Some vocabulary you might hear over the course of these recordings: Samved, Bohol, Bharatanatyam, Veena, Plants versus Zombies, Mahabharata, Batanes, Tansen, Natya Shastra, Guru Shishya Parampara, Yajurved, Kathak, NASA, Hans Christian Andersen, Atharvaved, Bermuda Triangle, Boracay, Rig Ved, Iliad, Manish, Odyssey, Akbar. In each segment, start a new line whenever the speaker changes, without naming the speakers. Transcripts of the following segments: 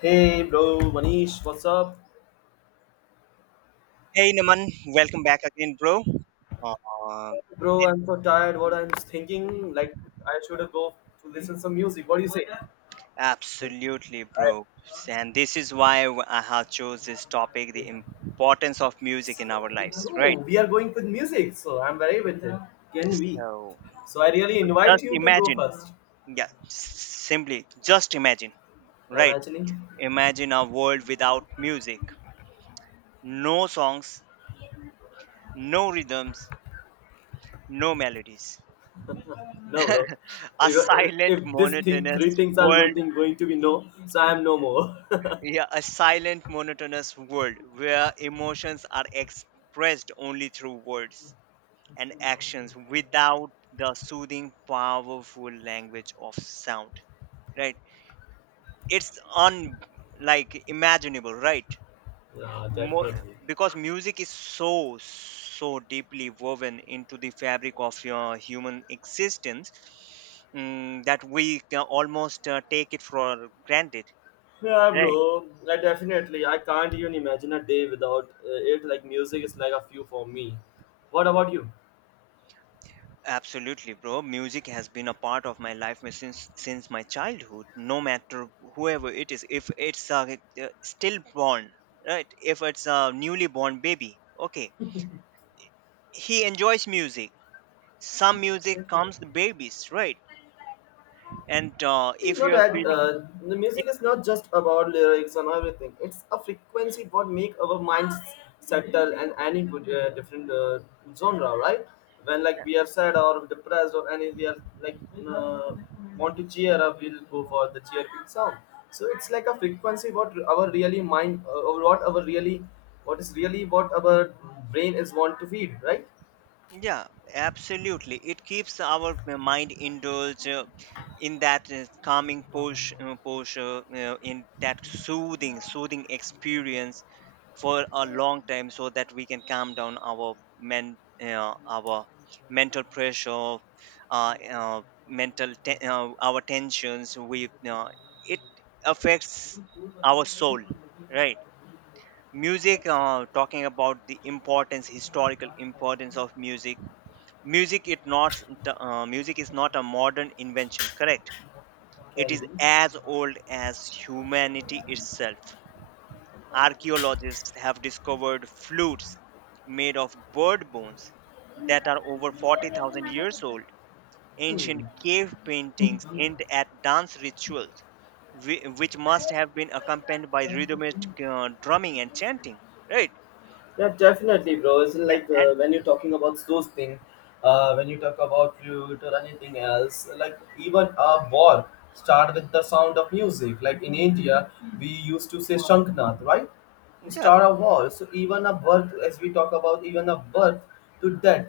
Hey bro, Manish, what's up?
Hey Naman, welcome back again, bro. Uh,
Bro, I'm so tired. What I'm thinking, like I should go to listen some music. What do you say?
Absolutely,
I,
bro. And this is why I have chose this topic: the importance of music in our lives, right?
no, we are going with music, so I'm very with it. Can we?
So,
So I really invite
just
you to go
imagine,
first.
yeah, simply just imagine,
I'm
right?
actually
Imagine a world without music, no songs, no rhythms, no melodies.
no, bro.
A
If,
silent,
if this thing, three
monotonous
things are
world.
going to be no, so I am no more.
Yeah, a silent, monotonous world where emotions are expressed only through words and actions without the soothing, powerful language of sound. Right? It's un like imaginable, right?
Yeah,
Mo-
definitely.
because music is so deeply woven into the fabric of your human existence, that we can almost take it for granted.
Yeah,
Right?
bro. I definitely. I can't even imagine a day without it. Like music is like a few for me. What about you?
Absolutely, bro. Music has been a part of my life since my childhood. No matter whoever it is, if it's a stillborn, right? If it's a newly born baby, okay, he enjoys music. Some music
Definitely.
calms the babies, right? And
You
if
know
you are
that
feeling,
the music is not just about lyrics and everything. It's a frequency what make our minds settle and any good, different genre, right? When
yeah,
like we are sad or depressed or any we are like uh, want to cheer up, we'll go for the cheerful sound. So it's like a frequency what our really mind or what our really what is really what our brain is want to feed, right?
yeah, absolutely. It keeps our mind indulged in that calming in that soothing experience for a long time so that we can calm down our mental pressure, our tensions we it affects our soul, right? music Talking about the importance historical importance of music, music it not music is not a modern invention, correct. It
Can
is
be.
as old as humanity itself. Archaeologists have discovered flutes made of bird bones that are over 40,000 years old. Ancient
Hmm.
cave paintings hint at dance rituals, which must have been accompanied by rhythmic drumming and chanting. Right?
Yeah, definitely, bro. It's
Yeah,
like
and
when you're talking about those things, when you talk about flute or anything else, like even a war start with the sound of music. Like in India, we used to say shanknath, right? To
yeah,
start a war. So even a birth, as we talk about, even a birth to death,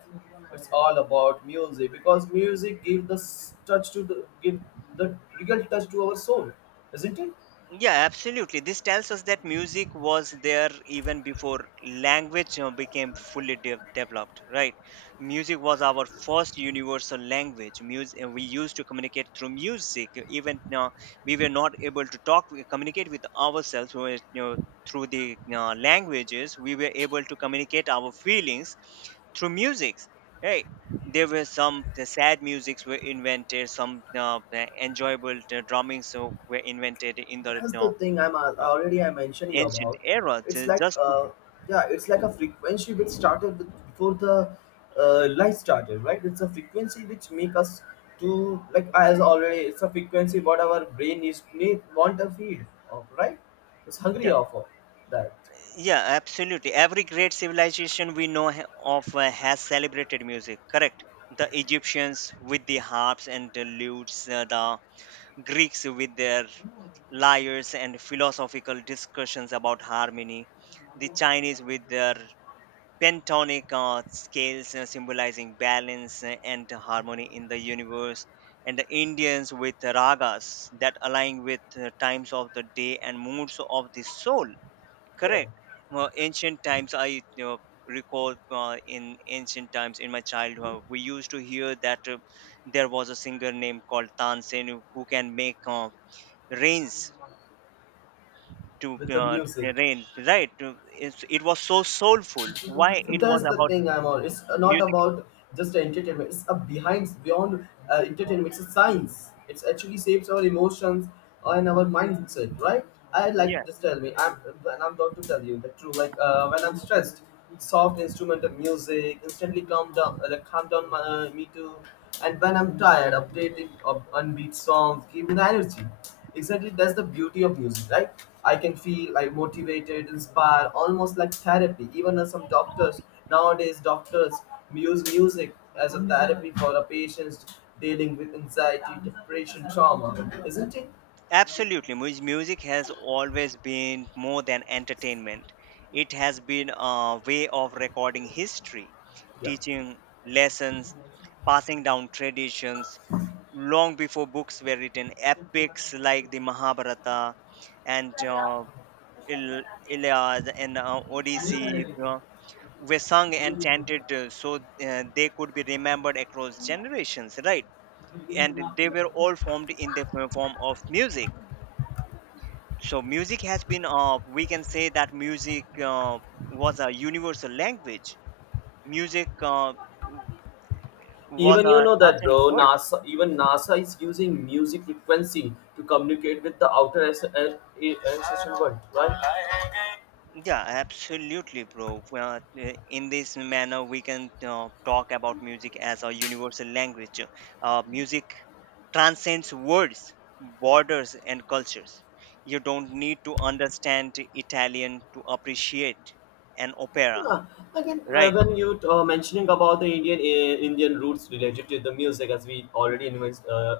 it's all about music because music give the s- touch to the give the real touch to our soul, isn't it?
yeah, absolutely. This tells us that music was there even before language, became fully developed, right? Music was our first universal language. Music, we used to communicate through music. Even now, we were not able to talk, we communicate with ourselves, we were, through the, languages. We were able to communicate our feelings through music, right? There were some, the sad musics were invented, some the enjoyable, the drummings, so were invented in the,
That's the thing I'm
uh,
already I mentioned you
ancient
about
era,
it's like
just to,
yeah it's like a frequency which started with, before the life started, right? It's a frequency which make us to like as already it's a frequency what our brain is need want to feed of, right? It's
yeah,
hungry of that.
yeah, absolutely. Every great civilization we know ha- of has celebrated music, correct. The egyptians with the harps and the lutes, the greeks with their lyres and philosophical discussions about harmony, the chinese with their pentonic scales, symbolizing balance and harmony in the universe, and the indians with ragas that align with times of the day and moods of the soul,
Yeah
correct. Well, ancient times, I, recall, in ancient times in my childhood we used to hear that there was a singer named called tansen who can make rains to,
with the
uh,
music.
rain, right? It's, it was so soulful. Why? It was
That's the
about
thing I'm on, it's not
music.
about just entertainment, it's a behind beyond entertainment, it's a science, it's actually shapes our emotions and our mindset, right? I like
Yeah,
just tell me I'm and I'm going to tell you the truth like when I'm stressed soft instrumental music instantly calm down like calm down me too, and when I'm tired, updated of unbeat songs give me the energy. Exactly, that's the beauty of music, right? I can feel like motivated, inspired, almost like therapy. Even as some doctors nowadays, doctors use music as a therapy for the patients dealing with anxiety, depression, trauma, isn't it?
absolutely. Music has always been more than entertainment. It has been a way of recording history,
Yeah.
teaching lessons, passing down traditions. Long before books were written, epics like the Mahabharata and Iliad and Odyssey were sung and chanted so they could be remembered across generations, right? And they were all formed in the form of music. So music has been, we can say that music was a universal language. Music was
Even you
a
know that,
transcendent
bro.
word.
NASA, even NASA is using music frequency to communicate with the outer ancestral world, right?
Yeah, absolutely, bro. Well, in this manner we can talk about music as a universal language. Music transcends words, borders and cultures. You don't need to understand italian to appreciate an opera,
Yeah. Again,
right?
when you mentioning about the Indian Indian roots related to the music, as we already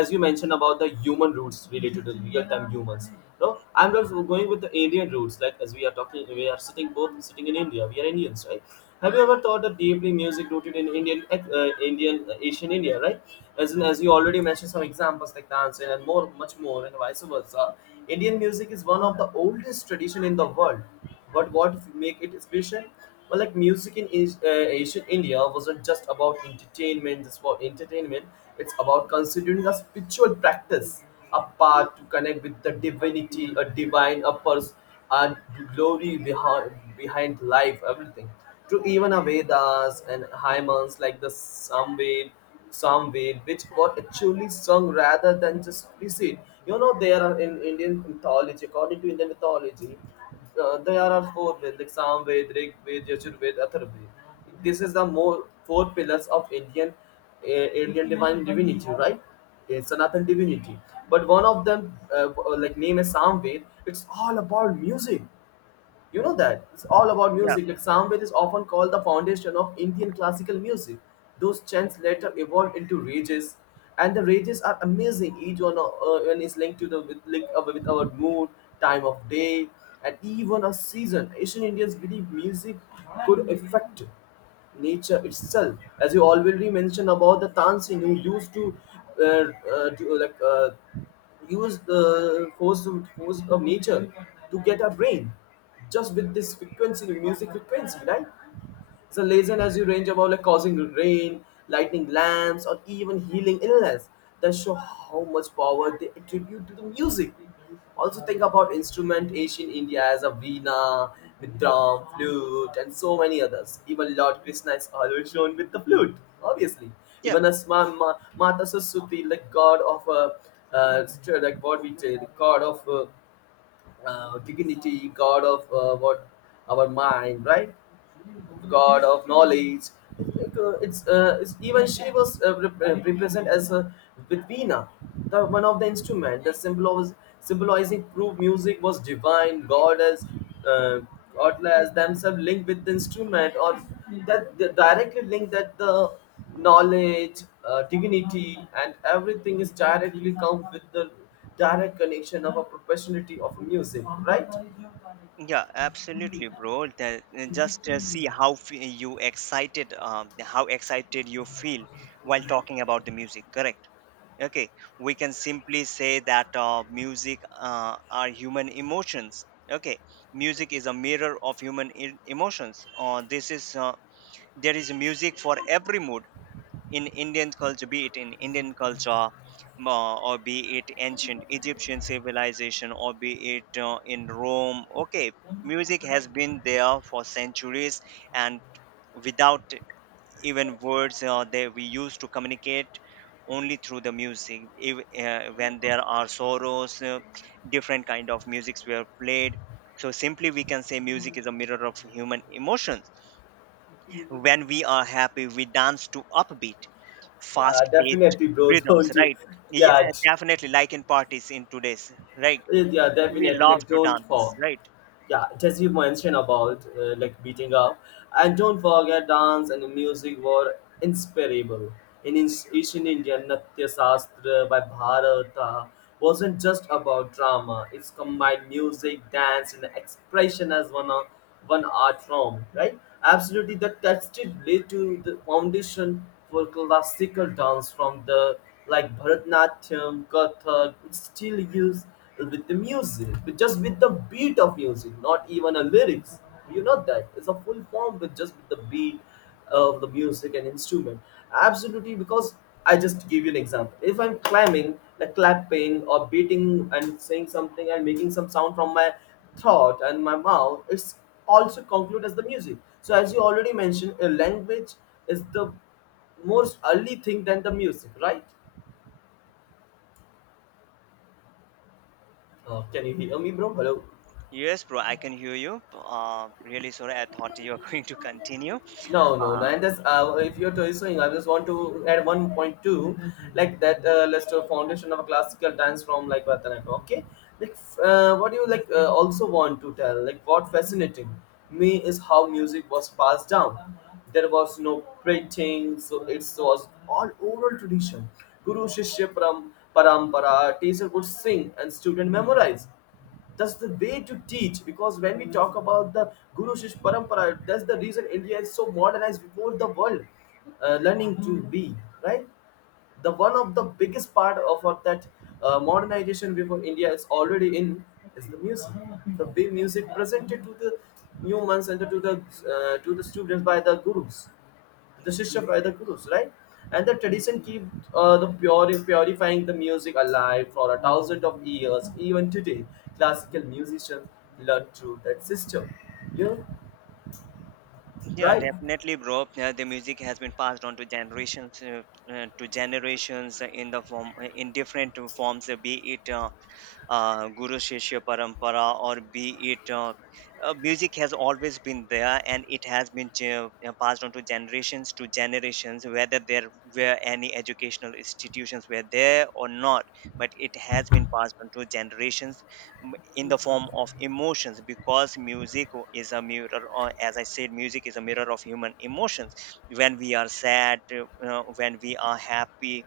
as you mentioned about the human roots related to real time humans. No, I'm just going with the Indian roots, like as we are talking, we are sitting both sitting in India. We are Indians, right? Have you ever thought that deeply music rooted in Indian, Indian, Asian India, right? As in, as you already mentioned some examples like dance and more, much more, and vice versa. Indian music is one of the oldest tradition in the world, but what make it special? Well, like music in ancient India wasn't just about entertainment, just for entertainment. It's about considering a spiritual practice, a path to connect with the divinity, a divine, a purpose, and glory behind life, everything. To even a Vedas and hymns like the Samved, which were actually sung rather than just recited. You know, there are in Indian mythology, according to Indian mythology. There are four Vedic, Samved, Rig Ved, Yajurved, Atharvaved. This is the more four pillars of Indian Indian divine divinity, right? Sanatan divinity. But one of them, like name is Samved. It's all about music. You know that it's all about
Yeah,
music. Like Samved is often called the foundation of Indian classical music. Those chants later evolved into rages, and the rages are amazing. Each one is linked to the with, linked up with our mood, time of day, and even a season. Asian Indians believe music could affect nature itself as you already mentioned about the tansin who used to uh, do, use the force of nature to get a brain just with this frequency music frequency, right? So legend, has a range about like causing rain, lightning lamps, or even healing illness that show how much power they attribute to the music. Also think about instrument ancient India as a veena, with drum, flute, and so many others. Even Lord Krishna is always shown with the flute, obviously.
yeah,
Even as Mata Saraswati, like god of uh, like what we say, the god of dignity, God of what our mind, right? God of knowledge. It's, like, it's even she was represented as a with Veena, the one of the instrument. The symbol was symbolizing proof music was divine, God as uh, godless themselves linked with the instrument or that directly linked that the knowledge, dignity, and everything is directly come with the direct connection of a professionality of music, right?
yeah, absolutely, bro. That, just see you excited, how excited you feel while talking about the music, correct. Okay, we can simply say that music are human emotions. Okay, music is a mirror of human emotions. This is There is music for every mood in Indian culture, be it in Indian culture, or be it ancient Egyptian civilization, or be it in Rome. Okay, music has been there for centuries, and without even words, we used to communicate only through the music. If, when there are sorrows, different kind of musics were played. So simply, we can say music is a mirror of human emotions. When we are happy, we dance to upbeat
Yeah,
fast paced
definitely, bro.
rhythms,
Don't you?
right? Yeah,
Yeah,
definitely, like in parties, in today's, right?
yeah,
We
definitely.
love
Like,
to
don't
dance,
fall.
right?
Yeah, as you mentioned about like beating up, and don't forget dance and music were inspirable. In ancient India, Natya Shastra by Bharata wasn't just about drama. It's combined music, dance, and expression as one art form. Right? Absolutely, that tested laid to the foundation for classical dance from the like Bharatanatyam, Kathak. It's still used with the music, with just with the beat of music, not even a lyrics. You know that it's a full form with just with the beat of the music and instrument. Absolutely, because I just give you an example. If I'm climbing, like clapping or beating and saying something and making some sound from my throat and my mouth, it's also concluded as the music. So as you already mentioned, a language is the most early thing than the music, right? Can you hear me, bro? Hello.
Yes bro, I can hear you. Really sorry, I thought you were going to continue.
No, no, no.
uh
And this, if you're saying, I just want to add one point two, like that Lester foundation of a classical dance from like Bharatanatyam. Okay, like what do you like also want to tell? Like what fascinating me is how music was passed down. There was no printing, so it was all oral tradition. Guru Shishya Param, Parampara, teacher would sing and student memorize, that's the way to teach, because when we talk about the guru shishya parampara, that's the reason India is so modernized before the world, learning to be, right? The one of the biggest part of our, that modernization before India is already in is the music, the way music presented to the humans and to the students by the gurus, the sister by the gurus, right? And the tradition keep purifying the music alive for a thousand of years. Even today, classical musicians learn through that system. You know,
yeah,
right?
definitely, bro. Yeah, the music has been passed on to generations, to generations in the form, in different forms, be it Guru Shishya Parampara, or be it, music has always been there, and it has been passed on to generations, whether there were any educational institutions were there or not. But it has been passed on to generations in the form of emotions because music is a mirror, or as I said, music is a mirror of human emotions. When we are sad, you know, when we are happy,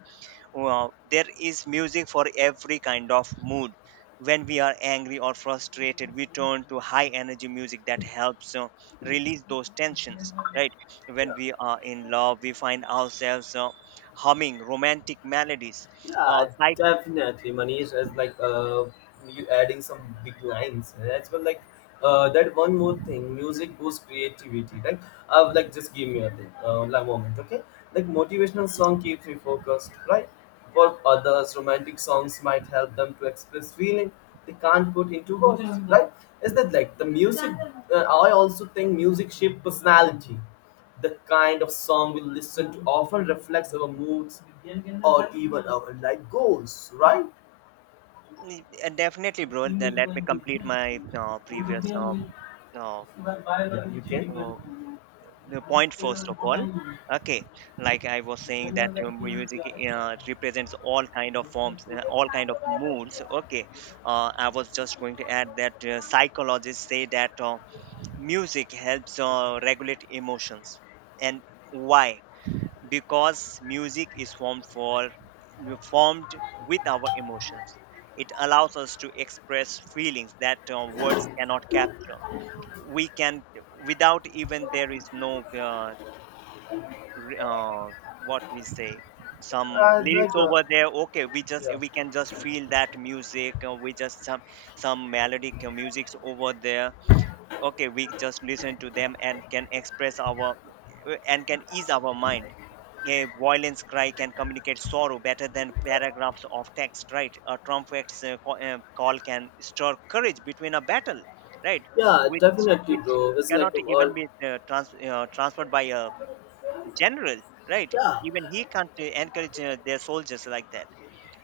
well, there is music for every kind of mood. When we are angry or frustrated, we turn to high energy music that helps release those tensions, right? When
Yeah.
we are in love, we find ourselves humming romantic melodies.
Yeah,
Uh, like,
definitely, Manish. As like you adding some big lines eh, as well. Like that one more thing, music boosts creativity. Like just give me a thing, like moment, okay? Like motivational song keeps me focused, right? For others, romantic songs might help them to express feeling they can't put into words, right? Is that like the music? I also think music shape personality, the kind of song we listen to often reflects our moods or even our life goals, right?
mm, and definitely, bro,
Yeah,
then let me
you
complete my previous uh,
can.
uh, the point, first of all, okay. Like I was saying that music represents all kind of forms, all kind of moods, okay. I was just going to add that psychologists say that music helps regulate emotions, and why? Because music is formed with our emotions. It allows us to express feelings that words cannot capture. We can without even, there is no uh, re- uh, what we say, some
I
lyrics
like
over there, okay? We just,
yeah,
we can just feel that music, we just some melodic musics over there, okay? We just listen to them and can express our, and can ease our mind. A violence cry can communicate sorrow better than paragraphs of text, right? A trumpet's call can stir courage between a battle, right?
yeah,
which
definitely,
which
bro. It's like
cannot even
all
be transferred by a general, right?
yeah,
Even he can't encourage their soldiers like that.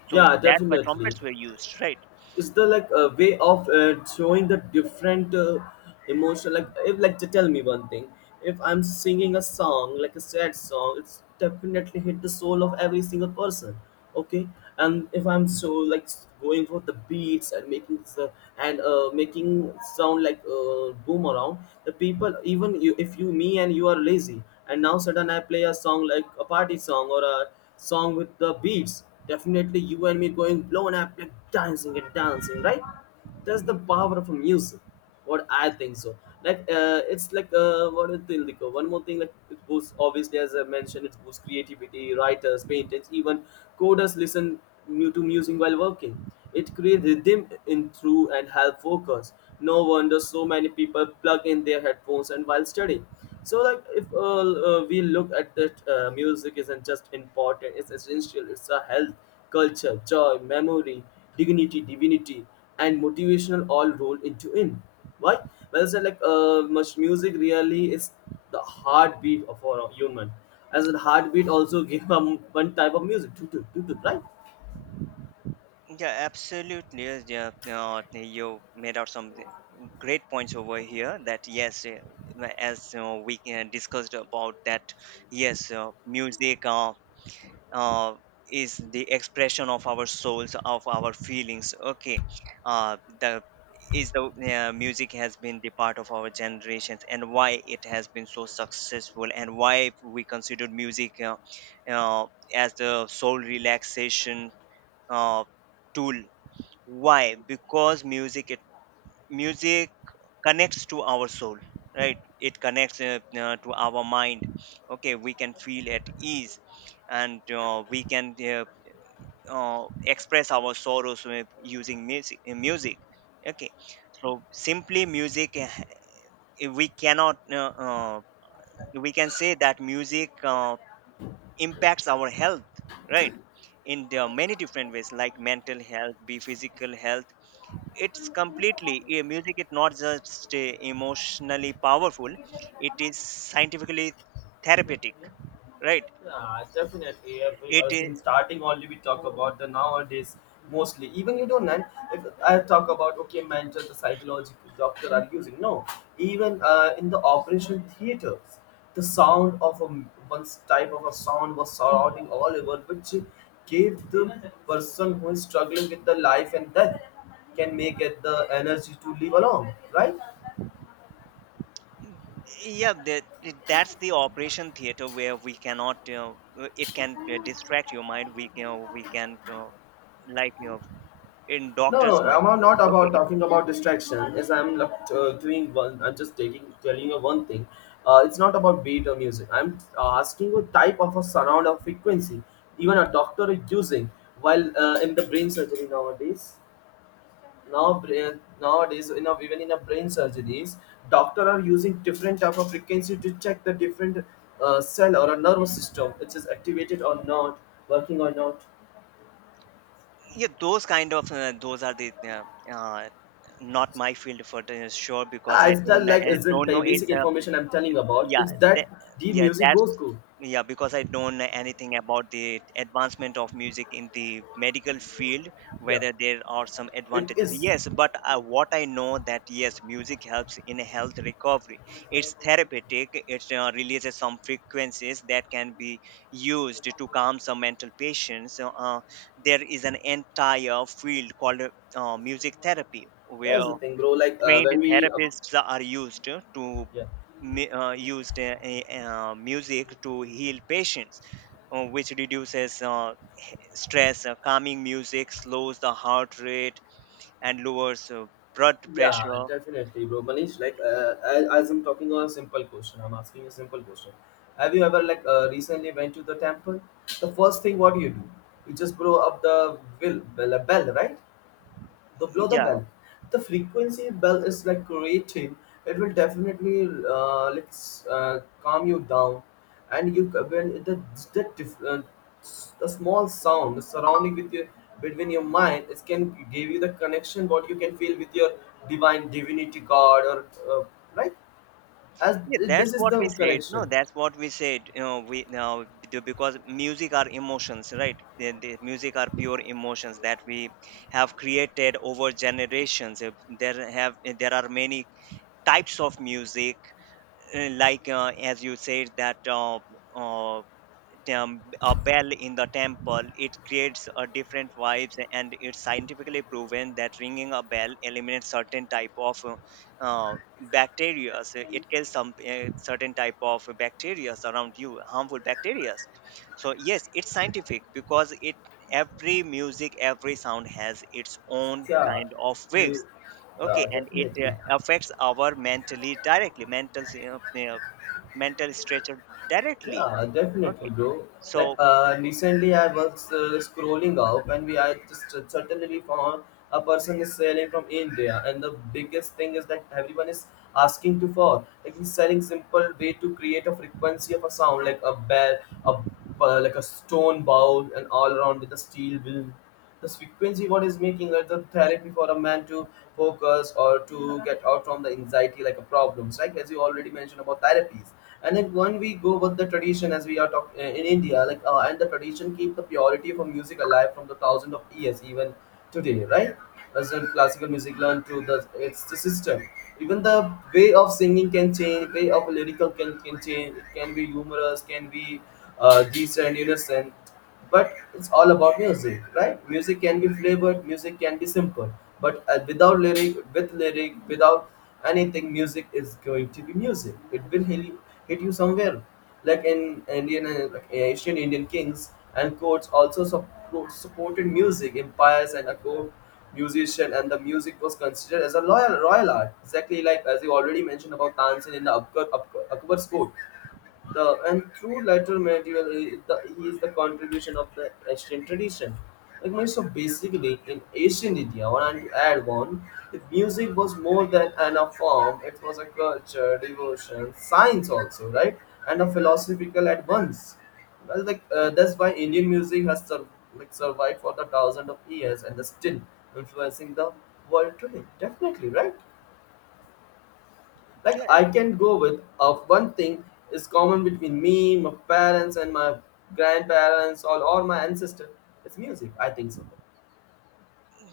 So
yeah,
that's why
definitely.
trumpets were used, right?
Is the like a way of showing the different emotion, like if like to tell me one thing, if I'm singing a song like a sad song it's definitely hit the soul of every single person, okay, and if I'm so like going for the beats and making the and making sound like boom around the people, even you if you me and you are lazy, and now sudden I play a song like a party song or a song with the beats, definitely, you and me going blown up like dancing and dancing, right? That's the power of music. What I think so. Like it's like what do you think? Like, one more thing, like it boosts obviously as I mentioned, it boosts creativity. Writers, painters, even coders listen to music while working. It creates rhythm in through and help focus. No wonder so many people plug in their headphones and while studying so like if we look at that, music isn't just important, it's essential. It's a health, culture, joy, memory, dignity, divinity, and motivational all rolled into in. Why? Well said. Like much Music really is the heartbeat of our human. As a heartbeat also give one type of music, toot, toot, toot, toot, right?
Yeah, absolutely, yes. Yeah, you made out some great points over here. That yes, as we discussed about that, yes, music. Uh, is the expression of our souls, of our feelings, okay? The is the Music has been the part of our generations, and why it has been so successful, and why we considered music, uh, as the soul relaxation uh, tool. Why? Because music, music connects to our soul, right? It connects to our mind, okay? We can feel at ease, and we can express our sorrows with using music, okay. So simply music, we cannot we can say that music impacts our health, right? In the many different ways, like mental health, be physical health. It's completely, music is not just, emotionally powerful, it is scientifically therapeutic, right?
Yeah, definitely.
It
As in
is.
starting only, we talk about the nowadays mostly. Even you don't know, if I talk about, okay, mental, the psychological doctor are using. No, even in the operation theaters, the sound of a one type of a sound was surrounding all over, which gave the person who is struggling with the life and death can make get the energy to live along, right?
Yeah, that's the operation theater where we cannot, it can distract your mind. We can, we can, like you know, in
No,
doctor's
no, I'm
mind,
not
okay.
about
It, can,
talking about distraction. Yes, I'm like, doing one. I'm just taking telling you one thing. It's not about beat or music. I'm asking what type of a surround or frequency even a doctor is using while in the brain surgery nowadays. Now, brain, nowadays, you know, even in a brain surgeries, doctor are using different type of frequency to check the different cell or a nervous system which is activated or not, working or not.
yeah those kind of those are the, uh, not my field for the- sure, because
Ah,
I
it's that
don't,
like
I
is the
don't know it,
basic information I'm telling about.
yeah
It's
that,
that the
yeah
music
that's,
goes cool.
yeah because I don't know anything about the advancement of music in the medical field,
Yeah.
whether there are some
It
advantages,
is.
yes, but what I know that yes, music helps in health recovery. It's therapeutic. It releases some frequencies that can be used to calm some mental patients. So, there is an entire field called music therapy,
That's
where
the thing, bro.
trained therapists are used
Yeah,
used music to heal patients, which reduces stress. Calming music slows the heart rate and lowers blood
yeah,
pressure.
definitely, bro. Manish, like as I'm talking on a simple question, I'm asking a simple question. Have you ever like recently went to the temple? The first thing what do? You just blow up the will bell, bell, right? The blow the
Yeah,
bell, the frequency bell is like creating, it will definitely calm you down. And when the, diff- uh, the small sound surrounding with your between your mind, it can give you the connection what you can feel with your divine divinity god or uh, right. As
yeah, that's
this is
what
the
we said, no,
connection.
that's what we said, you know, we now, because music are emotions, right? The music are pure emotions that we have created over generations. There have, there are many types of music, as you said that uh, a bell in the temple, it creates a different vibes, and it's scientifically proven that ringing a bell eliminates certain type of bacteria. It kills some certain type of bacteria around you, harmful bacteria. So yes, it's scientific because it every Music, every sound has its own
Yeah.
kind of
we-
waves. Okay,
yeah,
and it
definitely.
affects our mentally directly. Mental stretcher directly.
Yeah,
Okay,
definitely, bro. Like
so
recently, I was scrolling up, and we I just suddenly found a person is selling from India, and the biggest thing is that everyone is asking to for. Like, he's selling simple way to create a frequency of a sound, like a bell, a like a stone bowl, and all around with a steel wheel. This frequency what is making like the therapy for a man to focus or to get out from the anxiety like a problems, right? As you already mentioned about therapies. And then when we go with the tradition as we are talking in India, like and the tradition keep the purity of music alive from the thousand of years even today, right? As in classical music learned to the, it's the system. Even the way of singing can change, way of lyrical can change, it can be humorous, can be decent, innocent. But it's all about music, right? Music can be flavored, music can be simple, but without lyric, with lyric, without anything, music is going to be music. It will hit you somewhere. Like in Indian, Asian Indian kings and courts also supported music empires, and a court musician, and the music was considered as a royal art. Exactly like as you already mentioned about Tansin in the Akbar's court, the and through later medieval, he is the contribution of the Asian tradition. Like so basically in ancient India, when I add one, if music was more than an a form, it was a culture, devotion, science also, right, and a philosophical at once. Well, like that's why Indian music has like survived for the thousand of years and is still influencing the world today. Definitely, right? Like,
yeah,
I can go with of one thing is common between me, my parents, and my grandparents, or my ancestor. It's music. I think so,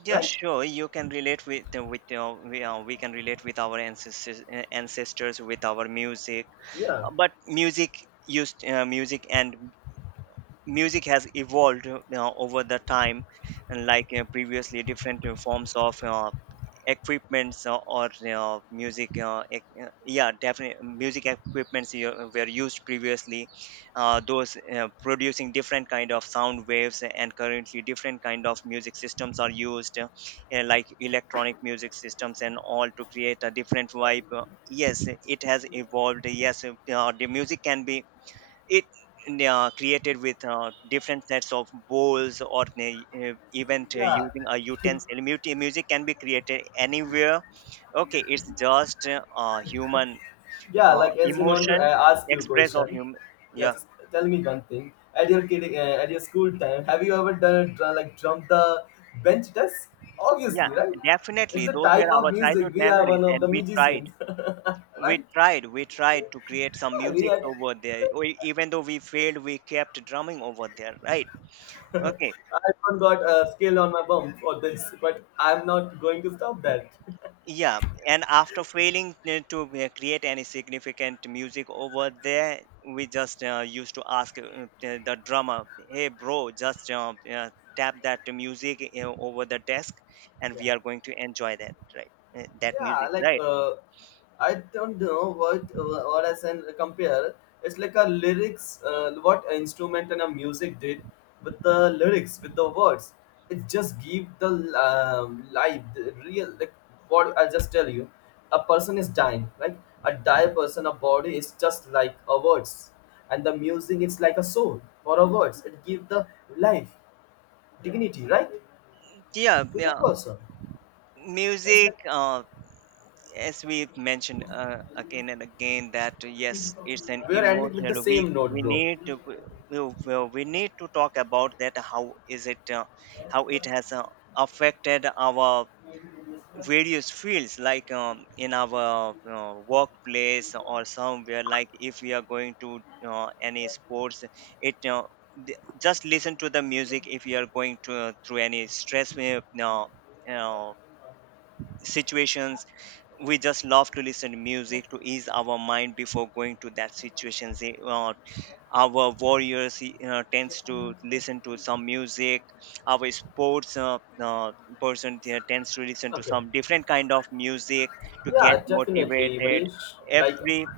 yeah,
right?
sure, you can relate with we can relate with our ancestors, with our music.
Yeah,
But music used music and music has evolved, you know, over the time. And, like, you know, previously different forms of equipments, or, you know, music yeah, definitely music equipments, you know, were used previously, those producing different kind of sound waves. And currently different kind of music systems are used, like electronic music systems and all, to create a different vibe. Yes, it has evolved. Yes, the music can be it created with different sets of bowls, or even
yeah,
using a utensil. Music can be created anywhere. Okay, it's just human
yeah. Like as you want to
emotion,
ask you a
express of
question,
human.
yeah,
Yeah.
just tell me one thing. At your kid, at your school time, have you ever done a like jump the bench test?
Yeah,
Obviously, right?
definitely,
It's a
those were
type of
our childhood
music. We are
memories,
one of
and
the musicians, right?
we tried to create some
Yeah, we
music
are.
over there. Or even though we failed, we kept drumming over there, right? Okay.
I even got a scale on my bum for this, but I'm not going to stop that.
Yeah, and after failing to create any significant music over there, we just used to ask, the drummer, "Hey, bro, just tap that music over the desk, and we
Yeah.
are going to enjoy that, right? That
Yeah,
music,
like
right?"
I don't know what I can compare. It's like a lyrics, what an instrument and a music did with the lyrics, with the words. It just give the life, the real. Like what I just tell you, a person is dying, right? A die person, a body is just like a words, and the music is like a soul or a words. It give the life, dignity, right,
Yeah,
to the
yeah.
person. That's
Music.
like,
As we've mentioned again and again, that yes, it's an
we're ending with the
emotional week.
same note,
we
bro.
need to we, we well, we need to talk about that. How is it how it has affected our various fields, like, in our workplace or somewhere? Like if we are going to any sports, it just listen to the music. If you are going to through any stress uh, situations, we just love to listen to music to ease our mind before going to that situations. Say, our warriors tends to listen to some music. Our sports person tends to listen to
Okay.
some different kind of music to get
Yeah, definitely,
motivated.
Manish. Like
Every.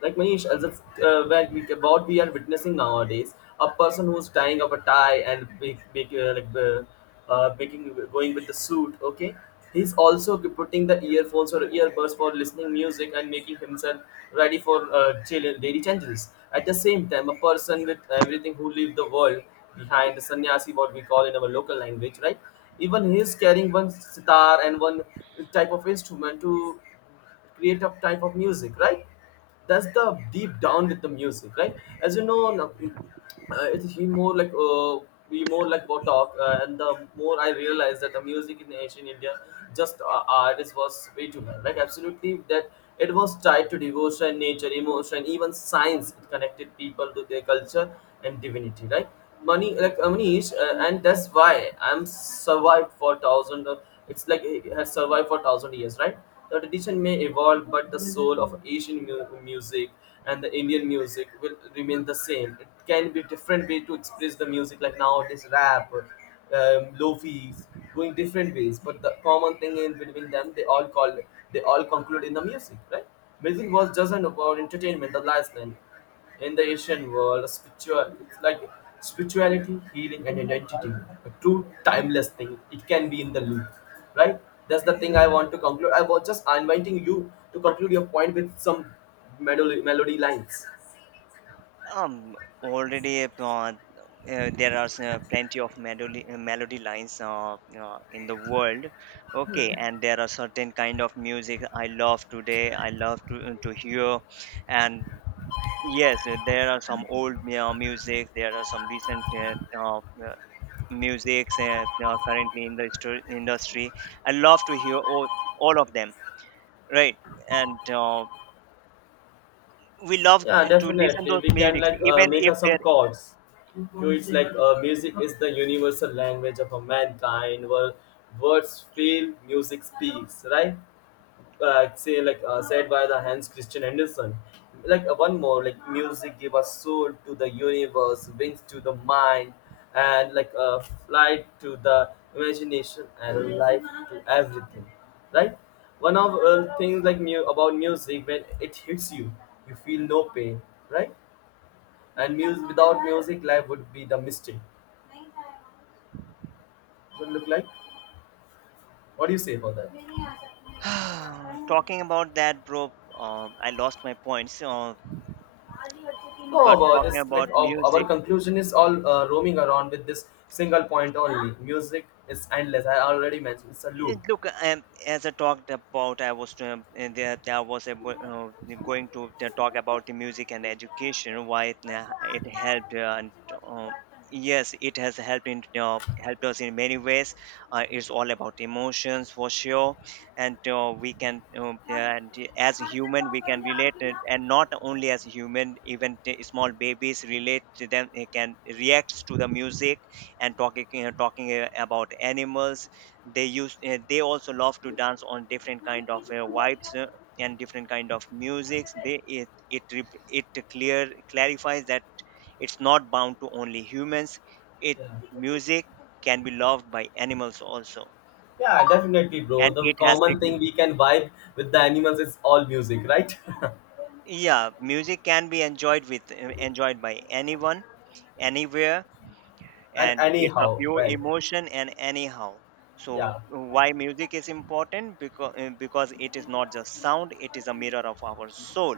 Like Manish, as if, when we, what we are witnessing nowadays, a person who's tying up a tie and big, big, making going with the suit. Okay, he's also putting the earphones or earbuds for listening music and making himself ready for chill and daily changes. At the same time, a person with everything who leave the world behind, the sannyasi, what we call in our local language, right? Even he is carrying one sitar and one type of instrument to creative type of music, right? That's the deep down with the music, right? As you know now, it's he more like we more like what talk and the more I realize that the music in ancient India just artist was way too bad, like absolutely that it was tied to devotion, nature, emotion, even science. It connected people to their culture and divinity, right? Money, like Manish, and that's why I'm survived for thousand. It's like it has survived for thousand years, right? The tradition may evolve, but the soul of Asian music and the Indian music will remain the same. It can be different way to express the music, like nowadays rap, lofi's, going different ways. But the common thing in between them, they all call, they all conclude in the music, right? Music was just an about entertainment, the last line. In the Asian world, spiritual it's like spirituality, healing, and identity, a true timeless thing. It can be in the loop, right? That's the thing I want to conclude. I was just inviting you to conclude your point with some melody lines.
Um, already there are plenty of melody melody lines in the world. Okay, and there are certain kind of music I love today. I love to hear, and yes, there are some old music. There are some recent uh, uh, musics currently in the industry. I love to hear all of them. Right, and we love
Yeah,
to listen
definitely.
those
We can
lyrics
like
even
make
if
us
there.
some chords. So it's like music is the universal language of a mankind. Where words fail, music speaks, right? Uh, say like said by the Hans Christian Andersen. Like one more, like music give us soul to the universe, wings to the mind, and like a flight to the imagination and life to everything. Right? One of things like about music, when it hits you, you feel no pain. Right? And music, without music, life would be the mistake. Would look like. What do you say about that?
Talking about that, bro, I lost my points.
No,
But
about
talking
this
about
like our
music,
conclusion is all roaming around with this single point only. Music is endless. I already mentioned it's a loop.
Look, as I talked about, I was there. I was able, going to talk about the music and education. Why it, it helped, and um, yes, it has helped in helped us in many ways. It's all about emotions for sure, and we can, and as human, we can relate it, and not only as human, even the small babies relate to them. They can react to the music. And talking about animals, they also love to dance on different kind of vibes and different kind of musics. They, it rep- it clear clarifies that it's not bound to only humans. It,
Yeah.
music can be loved by animals also,
Yeah, definitely, bro.
and
The
it has
common thing we can vibe with the animals is all music, right?
yeah, music can be enjoyed enjoyed by anyone, anywhere,
And
and it's a
anyhow,
pure
right?
emotion and anyhow. So
Yeah.
why music is important? Because it is not just sound, it is a mirror of our soul,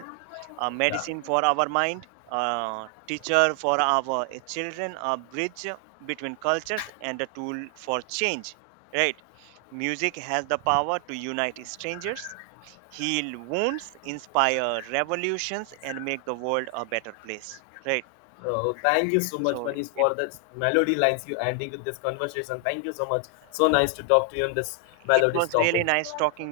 a
Yeah.
medicine for our mind, a teacher for our children, a bridge between cultures, and a tool for change, right? Music has the power to unite strangers, heal wounds, inspire revolutions, and make the world a better place, right?
Oh, thank you so much,
So
Manish,
it
for the melody lines you ending with this conversation. Thank you so much. So nice to talk to you on this
it
melodies
was really
topic.
nice talking.